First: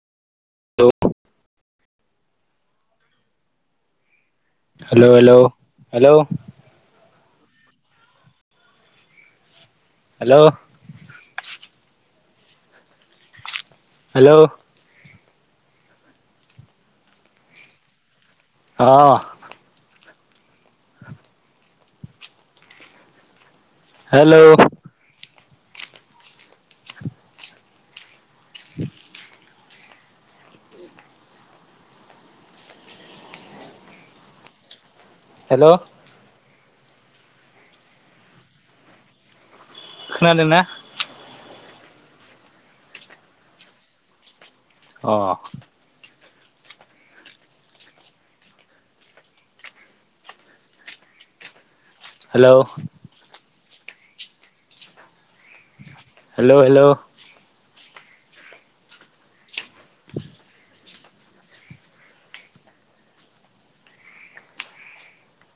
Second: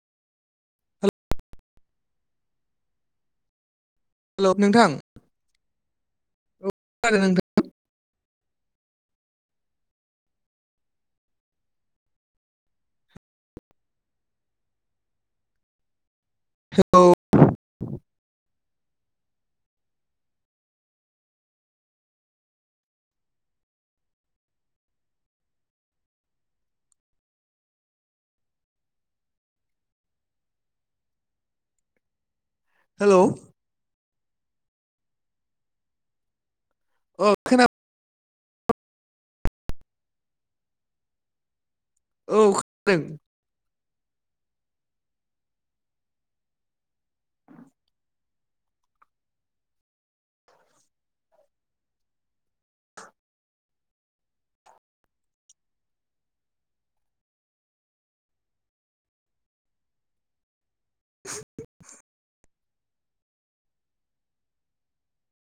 हेल' hello नोंथां हेल' हेल' हेल' औ खोनादों नोंथां हेल' हेल' हेलौ अ हेल' [inaudible] हेल' हेल' अ खोना खोनादोंना? औ खोनादों। अ हेल' हेल' हेल' [inaudible]